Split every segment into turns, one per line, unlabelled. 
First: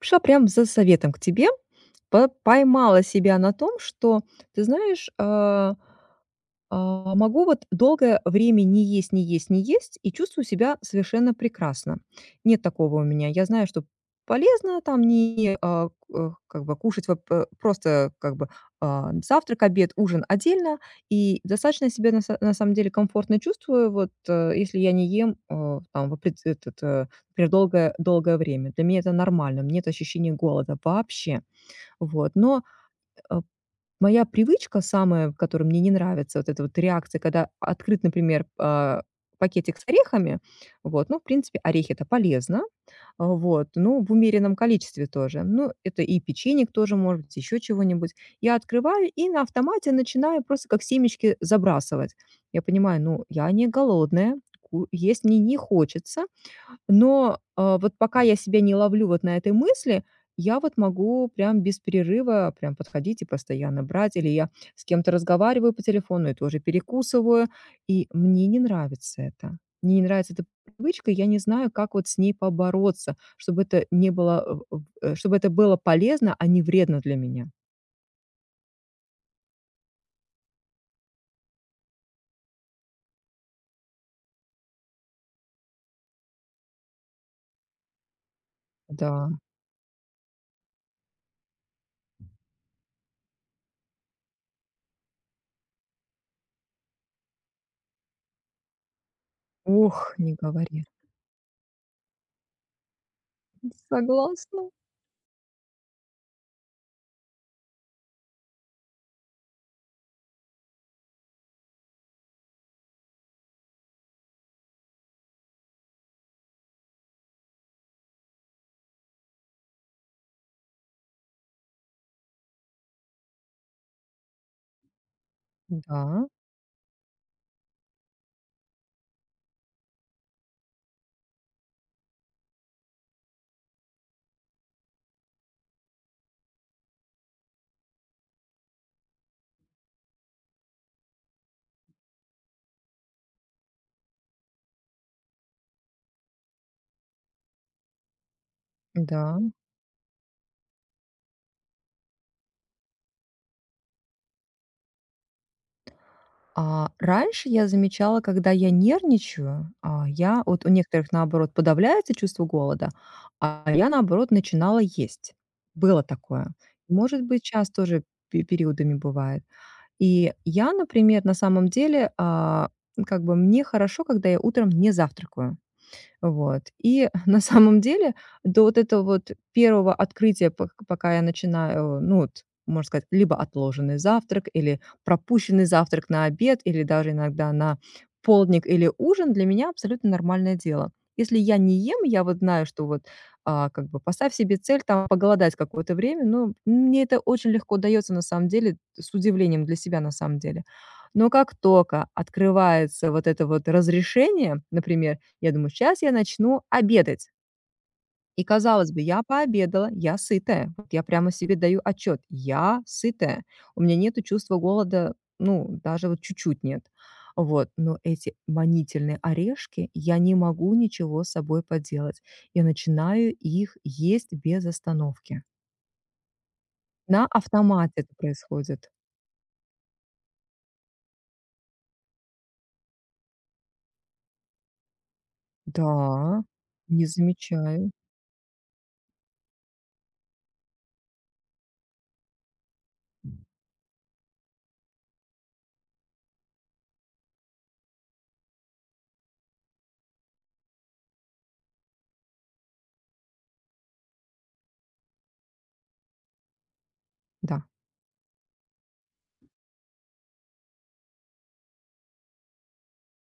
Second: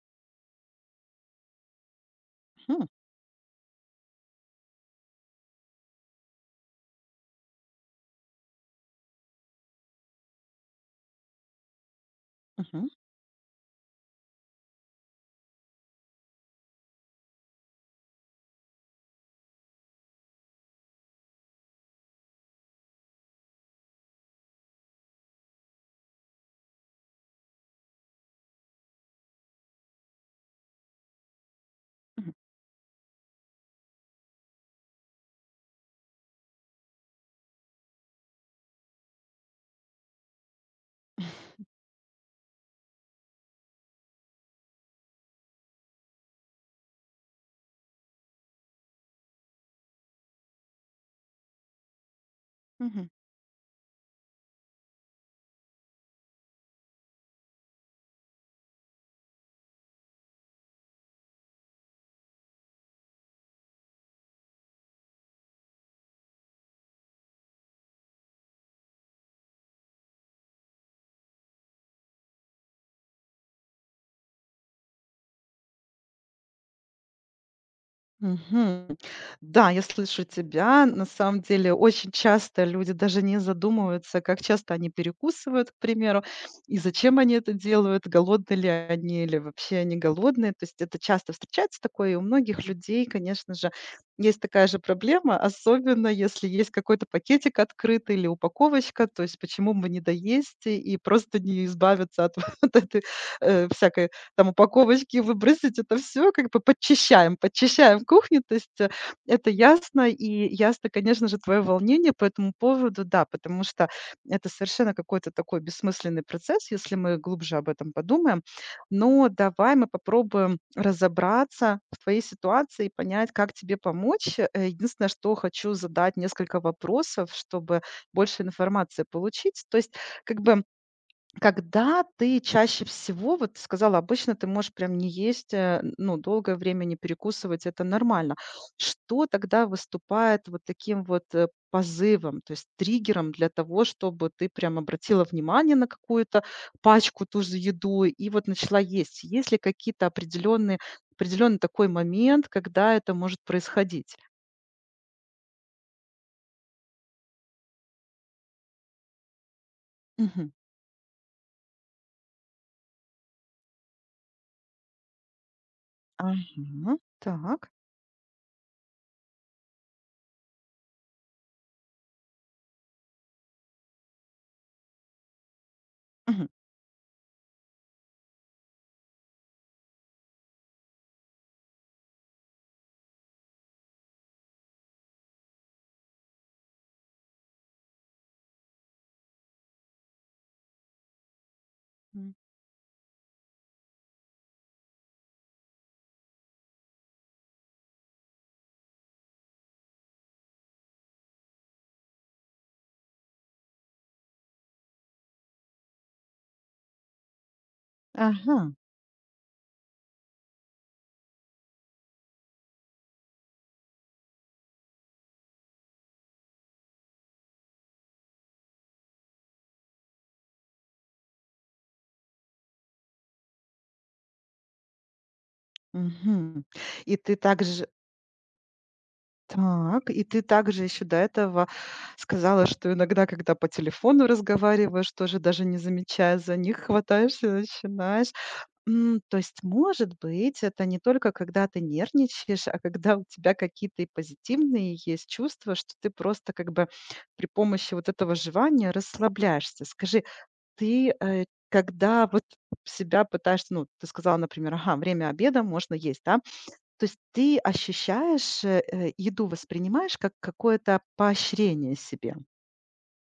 Шла прям за советом к тебе. По
М,
поймала себя на том, что, ты знаешь, могу вот долгое время не есть, не есть, не есть и чувствую себя совершенно прекрасно. Нет
мгм,
такого у меня. Я знаю, что полезно там не как бы кушать вот, просто как бы завтрак, обед, ужин отдельно. И достаточно себя на самом деле комфортно чувствую, если я не ем, там, в опред- этот, э, например, долгое, долгое время. Для меня это нормально, меня нет ощущения голода вообще.
мгм.
Вот. Но э, моя привычка самая, которая мне не нравится, вот эта вот реакция, когда открыт, например, пакетик с орехами. Вот, ну, в принципе, орехи — это полезно, вот, ну в умеренном количестве тоже. Ну, это и печенье тоже, может быть, еще чего-нибудь. Я открываю и на автомате начинаю просто как семечки забрасывать. Я понимаю,
Мгм,
ну, я не голодная, есть мне не хочется, но, вот пока я себя не ловлю вот на этой мысли, я вот могу прям без перерыва прям подходить и постоянно брать. Или я с кем-то разговариваю по телефону и тоже перекусываю. И мне не нравится это. Мне не нравится эта привычка, я не знаю, как вот с ней побороться, чтобы это не было, э, чтобы это было полезно, а не вредно для меня.
мгм. Да, я слышу тебя. На самом деле, очень часто люди даже не задумываются, как часто они перекусывают, к примеру, и зачем они это делают, голодны ли они
Да.
или вообще они голодные. То есть это часто встречается такое, и у многих людей, конечно же, есть такая же проблема, особенно если есть какой-то пакетик открытый или упаковочка, то есть почему бы не
Ох, не
доесть и
говори.
и просто не избавиться от вот этой всякой там
Согласна.
упаковочки выбросить, это все как бы подчищаем, подчищаем кухню. То есть, это ясно, и ясно, конечно же, твое волнение по этому поводу, да, потому что это совершенно какой-то такой бессмысленный процесс, если мы глубже об этом подумаем. Но давай мы попробуем разобраться в твоей ситуации и понять, как тебе помочь. Единственное, что хочу задать
Да,
несколько вопросов, чтобы больше информации получить. То есть как бы когда ты чаще всего, вот ты сказала, обычно ты можешь прям не есть, ну, долгое время не перекусывать, это нормально. Что тогда выступает вот таким вот позывом, то есть триггером для того, чтобы ты прям обратила внимание на какую-то пачку, ту же еду и вот начала есть?
да.
Есть ли какие-то определенный такой момент, когда это может происходить?
Раньше я замечала, когда я нервничаю, я
Мгм.
вот, у некоторых, наоборот, подавляется чувство голода, а я, наоборот, начинала есть. Было такое.
Ага,
Может быть,
так.
сейчас тоже пе периодами бывает. И я, например, на самом деле, как бы мне хорошо, когда я утром не завтракаю.
Мгм.
Вот. И на самом деле до вот этого вот первого открытия, пока я начинаю, ну, вот, можно сказать, либо отложенный завтрак, или пропущенный завтрак на обед, или даже иногда на полдник или ужин, для меня абсолютно нормальное дело. Если я не ем, я
М.
вот знаю, что вот, как бы поставь себе цель там поголодать какое-то время, но мне это очень легко даётся на самом деле, с удивлением для себя на самом деле. Но как только открывается вот это вот разрешение, например, я думаю: "Сейчас я начну обедать". И,
Ага.
казалось бы, я пообедала, я сытая. Вот я прямо себе даю отчет: я сытая. У меня нету чувства голода, ну, даже вот чуть-чуть нет. Вот, но эти манительные орешки, я не могу ничего с собой поделать. Я начинаю их есть без остановки.
Мгм. И
На
ты также
автомате это происходит.
Так, и ты также еще до этого сказала, что иногда, когда по телефону разговариваешь, тоже даже не замечая
Да,
за них,
не
хватаешься и
замечаю.
начинаешь. То есть, может быть, это не только когда ты нервничаешь, а когда у тебя какие-то и позитивные есть чувства, что ты просто как бы при помощи вот этого жевания расслабляешься. Скажи, ты, когда вот себя пытаешься, ну, ты сказала, например, ага, время обеда, можно есть, да? То есть ты
Да.
ощущаешь, еду воспринимаешь как какое-то поощрение себе.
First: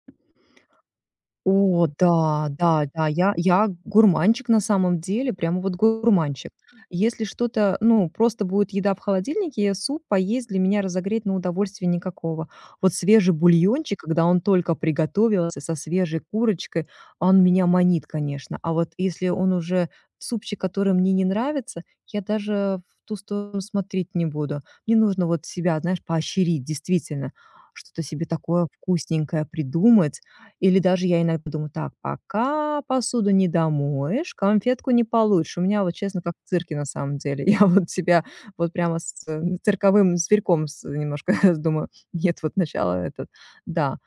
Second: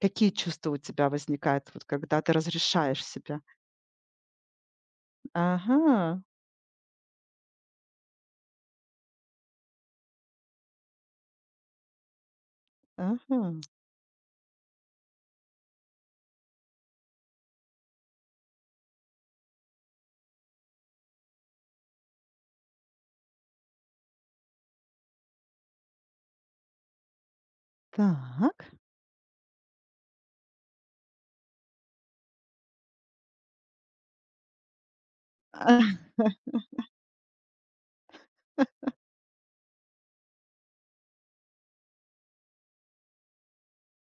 Какие чувства у тебя возникают, вот
О,
когда ты
да, да,
разрешаешь
да, я
себя?
я гурманчик на самом деле, прямо вот
Ага,
гурманчик. Если что-то, ну, просто будет еда в холодильнике, я суп поесть для меня разогреть, на удовольствие никакого. Вот свежий
ага.
бульончик, когда он только приготовился со свежей курочкой, он меня манит, конечно. А вот если он уже супчик, который мне не нравится, я даже в ту сторону смотреть не буду. Мне нужно вот себя, знаешь, поощрить, действительно, что-то себе
Так.
такое вкусненькое придумать, или даже я иногда думаю: "Так, пока посуду не домоешь, конфетку не получишь". У меня вот, честно, как в цирке, на самом деле. Я вот себя вот прямо с, цирковым зверьком с немножко, думаю: "Нет, вот начало этот". Да,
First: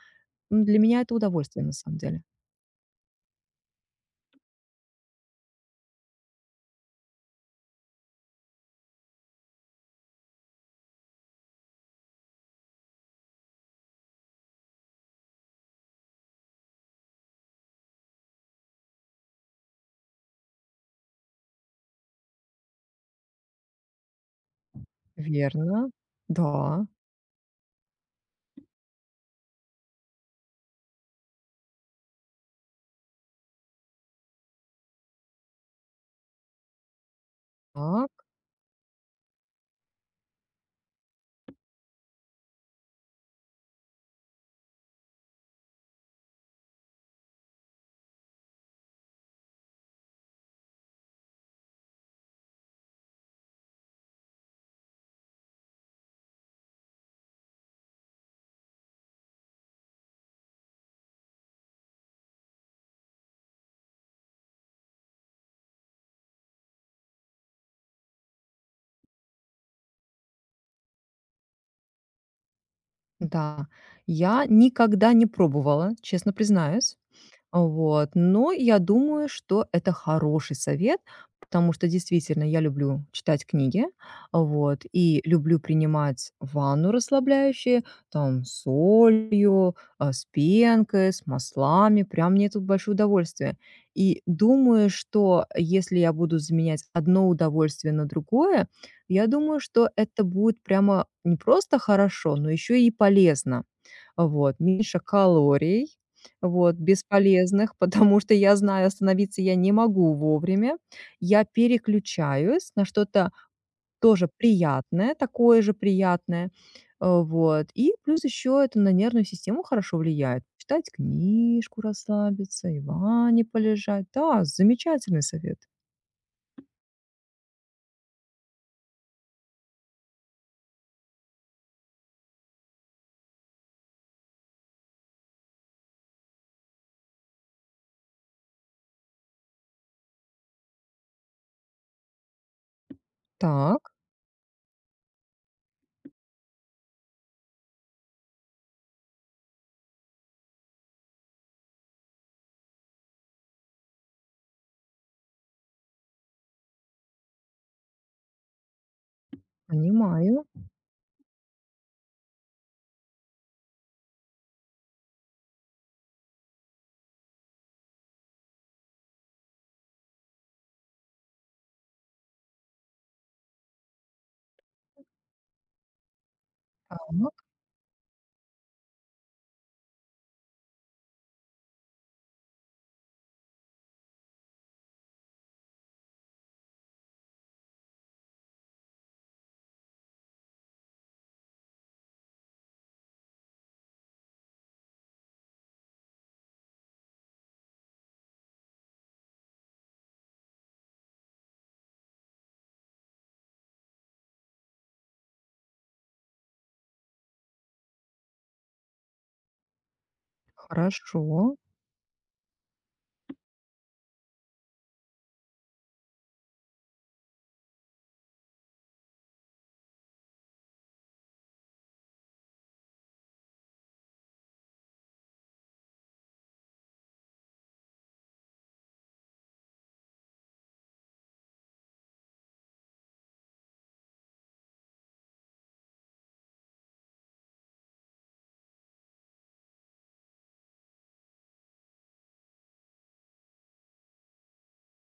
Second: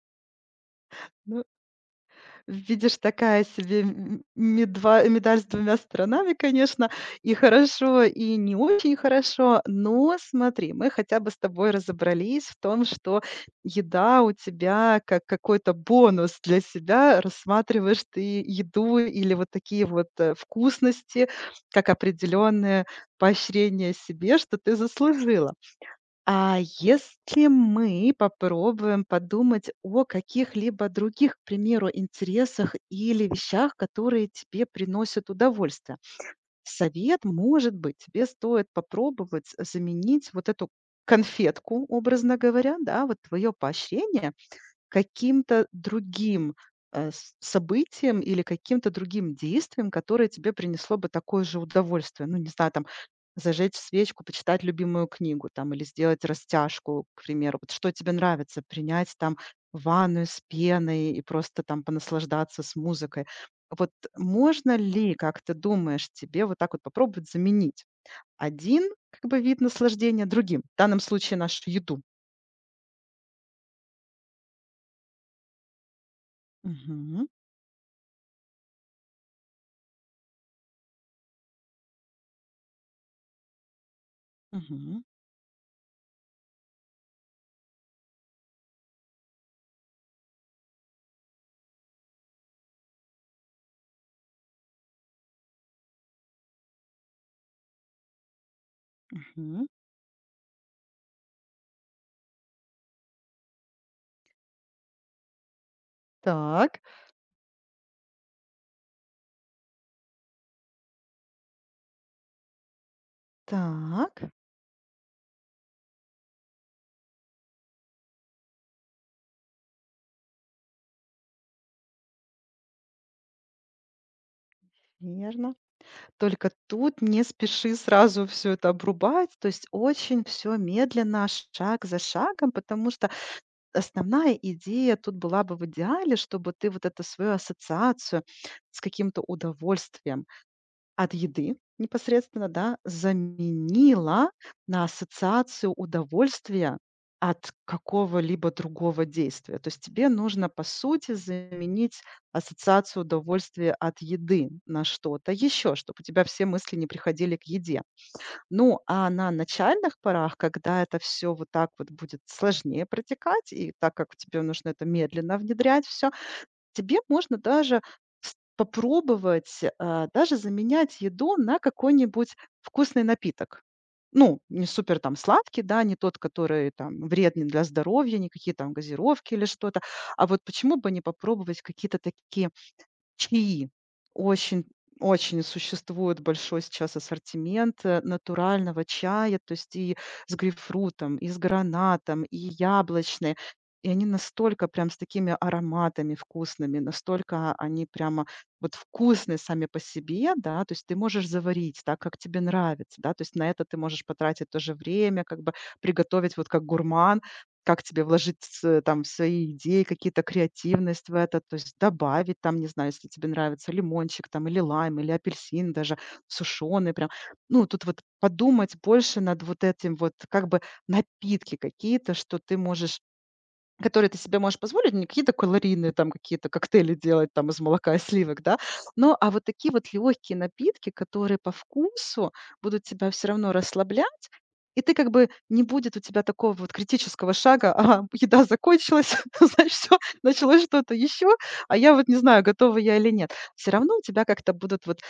для меня это удовольствие, на самом деле.
Видишь, такая себе м медва медаль с двумя сторонами, конечно. И хорошо, и не очень хорошо. Но смотри, мы хотя бы с тобой разобрались в том, что еда у тебя как какой-то бонус для себя. Рассматриваешь ты еду или вот такие вот, вкусности, как определенное поощрение себе, что ты заслужила.
Верно.
А
Да.
если мы попробуем подумать о каких-либо других, к примеру, интересах или вещах, которые тебе приносят удовольствие? Совет, может быть,
Так,
тебе стоит попробовать заменить вот эту конфетку, образно говоря, да, вот твое поощрение каким-то другим событием или каким-то другим действием, которое тебе принесло бы такое же удовольствие. Ну, не знаю, там, зажечь свечку, почитать любимую книгу там или сделать растяжку, к примеру. Вот что тебе нравится? Принять там ванную с пеной и просто там понаслаждаться с музыкой. Вот можно ли, как ты думаешь, тебе вот так вот попробовать заменить один как бы вид наслаждения другим? В данном случае нашу еду.
да. Я никогда не пробовала, честно признаюсь.
Мгм.
Вот. Но я думаю, что это хороший совет, потому что действительно я люблю читать книги, вот,
Мгм.
и люблю принимать ванну расслабляющие, там, с солью, с пенкой, с маслами, прям мне тут большое удовольствие. И думаю, что если я буду заменять одно удовольствие на другое, я думаю,
Мгм.
что это будет прямо не просто хорошо, но еще и полезно. Вот, меньше калорий, вот,
Так,
бесполезных, потому что я знаю, остановиться я не могу вовремя. Я переключаюсь на что-то
так,
тоже приятное, такое же приятное. Вот. И плюс еще это на нервную систему хорошо влияет. Читать книжку, расслабиться, и в ванне полежать. Да, замечательный
верно.
совет.
Только тут не спеши сразу все это обрубать, то есть очень все медленно, шаг за шагом, потому что основная идея тут была бы в идеале, чтобы ты вот эту свою ассоциацию с каким-то удовольствием от еды непосредственно, да,
Так,
заменила на ассоциацию удовольствия от какого-либо другого действия. То есть тебе нужно, по сути, заменить ассоциацию удовольствия от еды на что-то еще, чтобы у тебя все мысли не приходили к еде. Ну, а на начальных порах,
понимаю.
когда это все вот так вот будет сложнее протекать, и так как тебе нужно это медленно внедрять, все Тебе можно даже с попробовать, даже заменять еду на какой-нибудь вкусный напиток. Ну, не супер там сладкий, да, не тот, который там вредный
Так,
для здоровья, никакие там газировки или что-то. А вот почему бы не попробовать какие-то такие чаи. Очень очень существует большой сейчас ассортимент, натурального чая, то есть и с грейпфрутом, и с гранатом, и яблочный. И они настолько прям с такими ароматами вкусными, настолько они прямо вот вкусные сами по себе, да, то есть ты можешь заварить так, как тебе нравится, да, то есть на это ты можешь потратить тоже время, как бы приготовить вот как гурман, как тебе вложить с там свои идеи, какие-то креативность в это, то
хорошо.
есть добавить там, не знаю, если тебе нравится лимончик там или лайм, или апельсин даже сушеный прям. Ну, тут вот подумать больше над вот этим вот как бы напитки какие-то, что ты можешь Которые ты себе можешь позволить, не какие-то калорийные там какие-то коктейли делать там из молока и сливок, да. Но а вот такие вот легкие напитки, которые по вкусу будут тебя все равно расслаблять, и ты как бы не будет у тебя такого вот критического шага: "Ага, еда закончилась, значит, все, началось что-то еще, а я вот не знаю, готова я или нет". Все равно у тебя как-то будут вот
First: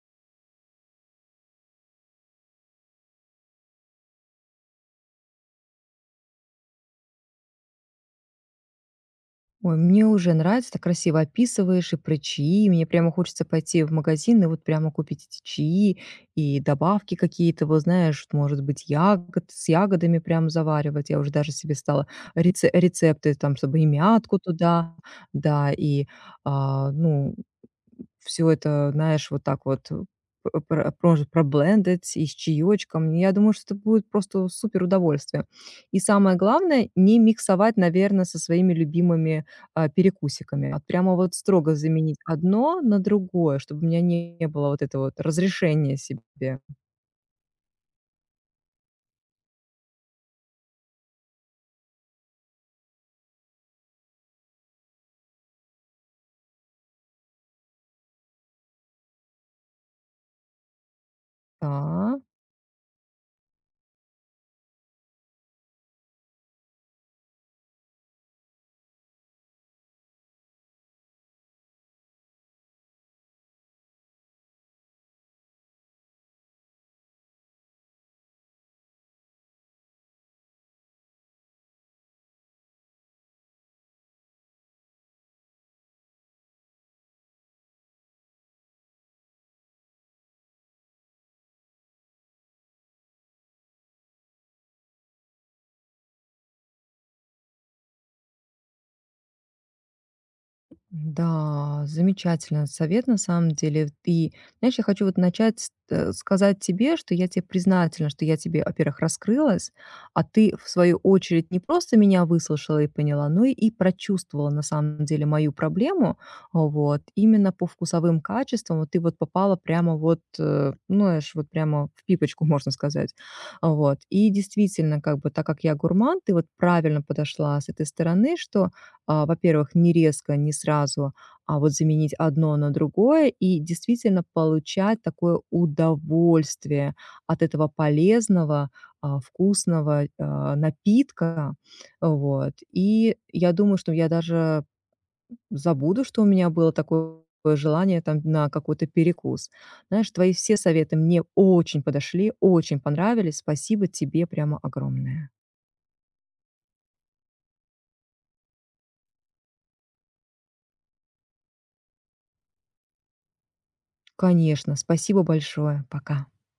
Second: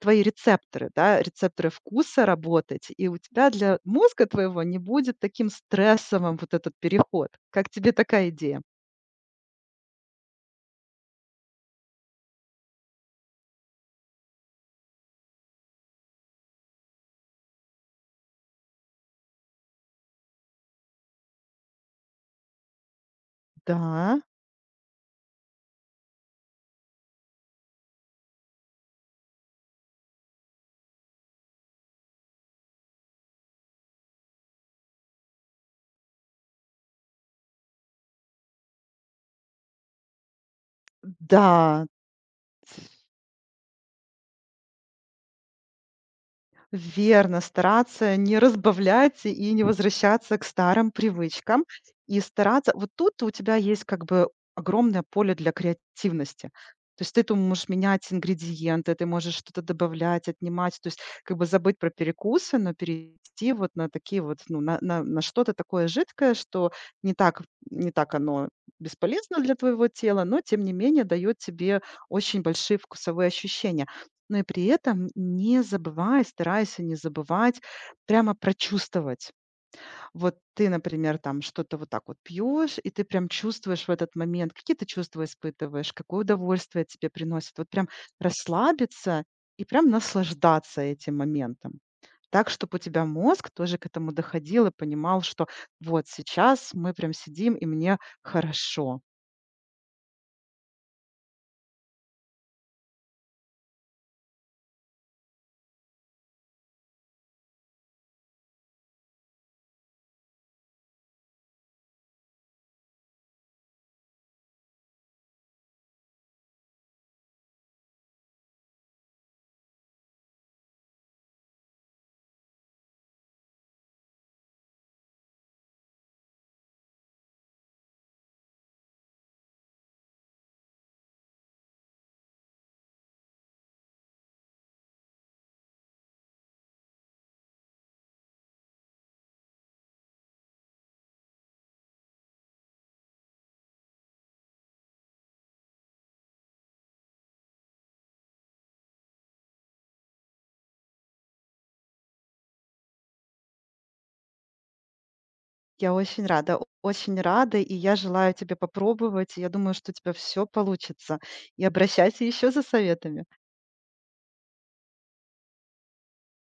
твои рецепторы, да, рецепторы вкуса работать, и у тебя для мозга твоего не будет таким стрессовым вот этот переход. Как тебе такая идея?
Ой, мне уже нравится, так красиво описываешь и про чаи. Мне прямо хочется пойти в магазин и вот прямо купить эти чаи и добавки какие-то, вот, знаешь, вот, может быть, ягод, с ягодами прям заваривать. Я уже даже себе стала рецепты, там, чтобы и
Да,
мятку туда, да, и, а, ну, всё это, знаешь, вот так вот, п про прож проблендить и с чаечком. Я думаю, что это будет просто супер удовольствие. И самое главное, не миксовать, наверное, со своими любимыми, перекусиками. А прямо вот строго
да.
заменить одно на другое, чтобы у меня не было вот этого вот разрешения себе.
Верно, стараться не разбавлять и не возвращаться к старым привычкам. И стараться вот тут у тебя есть как бы огромное поле для креативности. То есть ты тут можешь менять ингредиенты, ты можешь что-то добавлять, отнимать, то есть как бы забыть про перекусы, но перейти вот на такие вот, ну, на что-то такое жидкое, что не так, не так оно бесполезно для твоего тела, но тем не менее дает тебе очень большие вкусовые ощущения. Но и при этом не забывай, старайся не забывать прямо прочувствовать. Вот ты, например, там что-то вот так вот пьешь, и ты прям чувствуешь в этот момент, какие ты чувства испытываешь, какое удовольствие тебе приносит. Вот прям расслабиться и прям наслаждаться этим моментом. Так, чтобы у тебя мозг тоже к этому доходил и понимал, что вот сейчас мы прям сидим, и мне хорошо.
Да, замечательный совет на самом деле. И, знаешь, я хочу вот начать сказать тебе, что я тебе признательна, что я тебе, во-первых, раскрылась, а ты, в свою очередь, не просто меня выслушала и поняла, но и прочувствовала на самом деле мою проблему. Вот, именно по вкусовым качествам вот ты вот попала прямо вот, ну, знаешь, вот прямо в пипочку, можно сказать. Вот. И действительно, как бы, так как я гурман, ты вот правильно подошла с этой стороны, что во-первых, не резко, не сразу, а вот заменить одно на другое и действительно получать такое удовольствие от этого полезного, вкусного, напитка. Вот. И я думаю, что я даже забуду, что у меня было такое желание там на какой-то перекус. Знаешь, твои все советы мне очень подошли, очень понравились. Спасибо тебе прямо огромное.
Я очень рада, о очень рада, и я желаю тебе попробовать. И я думаю, что у тебя всё получится. И обращайся еще за советами.
Конечно, спасибо большое. Пока.